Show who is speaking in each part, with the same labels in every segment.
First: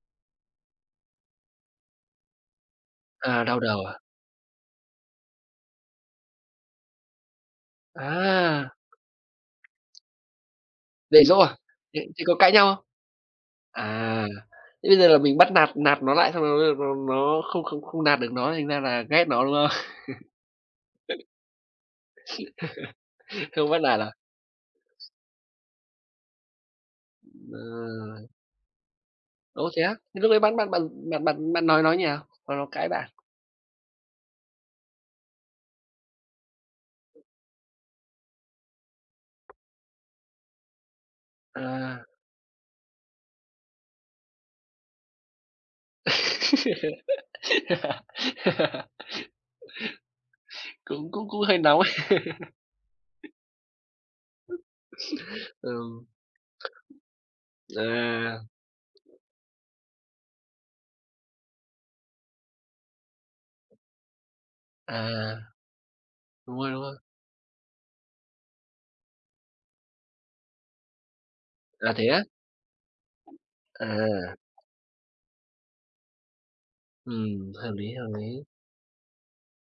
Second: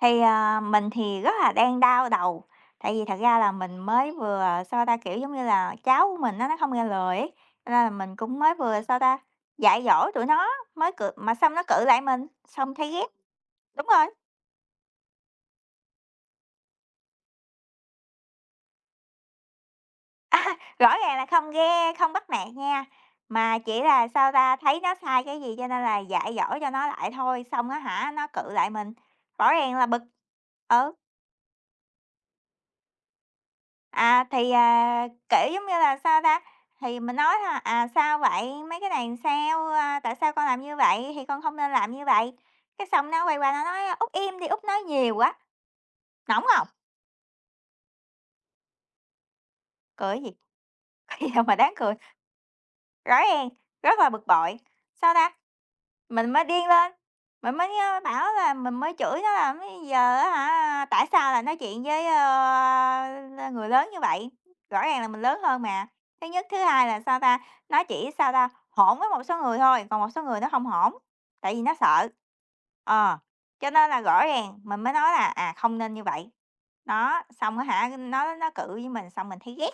Speaker 1: Thì, à, mình thì rất là đang đau đầu, tại vì thật ra
Speaker 2: À,
Speaker 1: là
Speaker 2: đau
Speaker 1: mình
Speaker 2: đầu à?
Speaker 1: mới vừa, sao ta, kiểu giống như là cháu của mình á, nó hông nghe lời ấy, cho nên là mình cũng mới
Speaker 2: À!
Speaker 1: vừa, sao ta, dạy dỗ tụi nó, mới cự
Speaker 2: Dạy
Speaker 1: mà
Speaker 2: dỗ à?
Speaker 1: xong nó cự lại
Speaker 2: Vậy vậy
Speaker 1: mình,
Speaker 2: có cãi nhau
Speaker 1: xong
Speaker 2: hông?
Speaker 1: thấy ghét. Đúng rồi.
Speaker 2: À! Thế bây giờ là mình bắt nạt nạt nó lại xong rồi bây giờ nó nó không không không nạt được nó, thành ra là ghét nó, đúng không?
Speaker 1: A ha, rõ ràng là không ghe không bắt nạt nha. Mà
Speaker 2: Không bắt
Speaker 1: chỉ
Speaker 2: nạt
Speaker 1: là,
Speaker 2: à?
Speaker 1: sao ta, thấy nó sai cái gì cho nên là dạy dỗ cho nó lại thôi, xong á hả, nó
Speaker 2: Ờ.
Speaker 1: cự lại mình, rõ
Speaker 2: Ồ,
Speaker 1: ràng
Speaker 2: thế
Speaker 1: là
Speaker 2: á?
Speaker 1: bực.
Speaker 2: Thế lúc đấy bán bạn bạn
Speaker 1: Ừ.
Speaker 2: bạn bạn bạn nói nó như nào? Mà nó cãi bạn.
Speaker 1: À, thì, à, kiểu, giống như là, sao ta, thì mình nói thôi: "À, sao vậy? Mấy cái này là sao? A, tại sao con làm như vậy? Thì con không nên làm như
Speaker 2: À.
Speaker 1: vậy." Cái xong nó quay qua nó nói: "Út im đi, Út nói nhiều quá." Nóng hông? Cười cái gì?
Speaker 2: Cũng
Speaker 1: Có
Speaker 2: cũng
Speaker 1: gì
Speaker 2: cũng
Speaker 1: đâu mà
Speaker 2: hơi
Speaker 1: đáng
Speaker 2: nóng.
Speaker 1: cười. Rõ ràng rất là bực bội. Sao ta?
Speaker 2: Ừm.
Speaker 1: Mình mới điên lên, mình mới, a, bảo
Speaker 2: À!
Speaker 1: là mình mới chửi nó là "Bây giờ á hả, tại sao lại nói chuyện với, ơ, người lớn như vậy?" Rõ ràng là mình lớn
Speaker 2: À!
Speaker 1: hơn mà, thứ nhất. Thứ
Speaker 2: Đúng rồi, đúng
Speaker 1: hai là,
Speaker 2: rồi.
Speaker 1: sao ta, nó chỉ, sao ta, hỗn với một số người thôi, còn một số người nó hông hỗn, tại vì nó
Speaker 2: À, thế
Speaker 1: sợ.
Speaker 2: á?
Speaker 1: Ờ. Cho
Speaker 2: À.
Speaker 1: nên là rõ ràng mình mới nói là, à, không nên như vậy. Đó,
Speaker 2: Ừm,
Speaker 1: xong á
Speaker 2: hợp lý,
Speaker 1: hả,
Speaker 2: hợp
Speaker 1: nó
Speaker 2: lý.
Speaker 1: nó cự với mình xong mình thấy ghét!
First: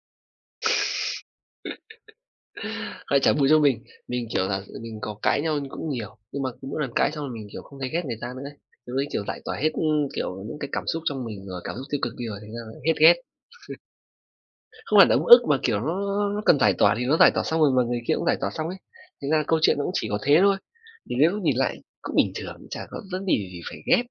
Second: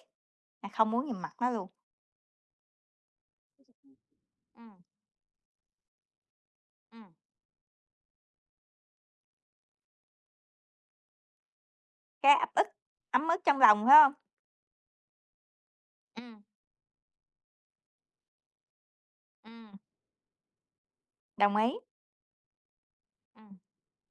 Speaker 1: À, không muốn nhìn mặt nó luôn.
Speaker 2: Ơ, chả bù cho mình, mình, kiểu là,
Speaker 1: Ừm.
Speaker 2: mình có cãi nhau như cũng nhiều, nhưng mà cứ mỗi lần cãi
Speaker 1: Ừm.
Speaker 2: xong là mình, kiểu, không thấy ghét người ta nữa đấy. Lúc đấy kiểu giải tỏa hết, ưm, kiểu những cái cảm xúc trong mình rồi, cảm xúc tiêu cực đi
Speaker 1: Khá
Speaker 2: rồi,
Speaker 1: ấp
Speaker 2: thành ra
Speaker 1: ức.
Speaker 2: là hết ghét.
Speaker 1: Ấm ức trong lòng, phải hông?
Speaker 2: Không phải là ấm ức mà, kiểu, nó nó
Speaker 1: Ừm.
Speaker 2: nó cần giải tỏa thì nó giải tỏa xong rồi mà người kia cũng giải tỏa xong ấy. Thành ra câu
Speaker 1: Ừm.
Speaker 2: chuyện nó cũng chỉ có thế thôi, thì đến lúc
Speaker 1: Đồng
Speaker 2: nhìn
Speaker 1: ý.
Speaker 2: lại, cũng bình thường, chả có vấn đề
Speaker 1: Ừm.
Speaker 2: gì phải ghét.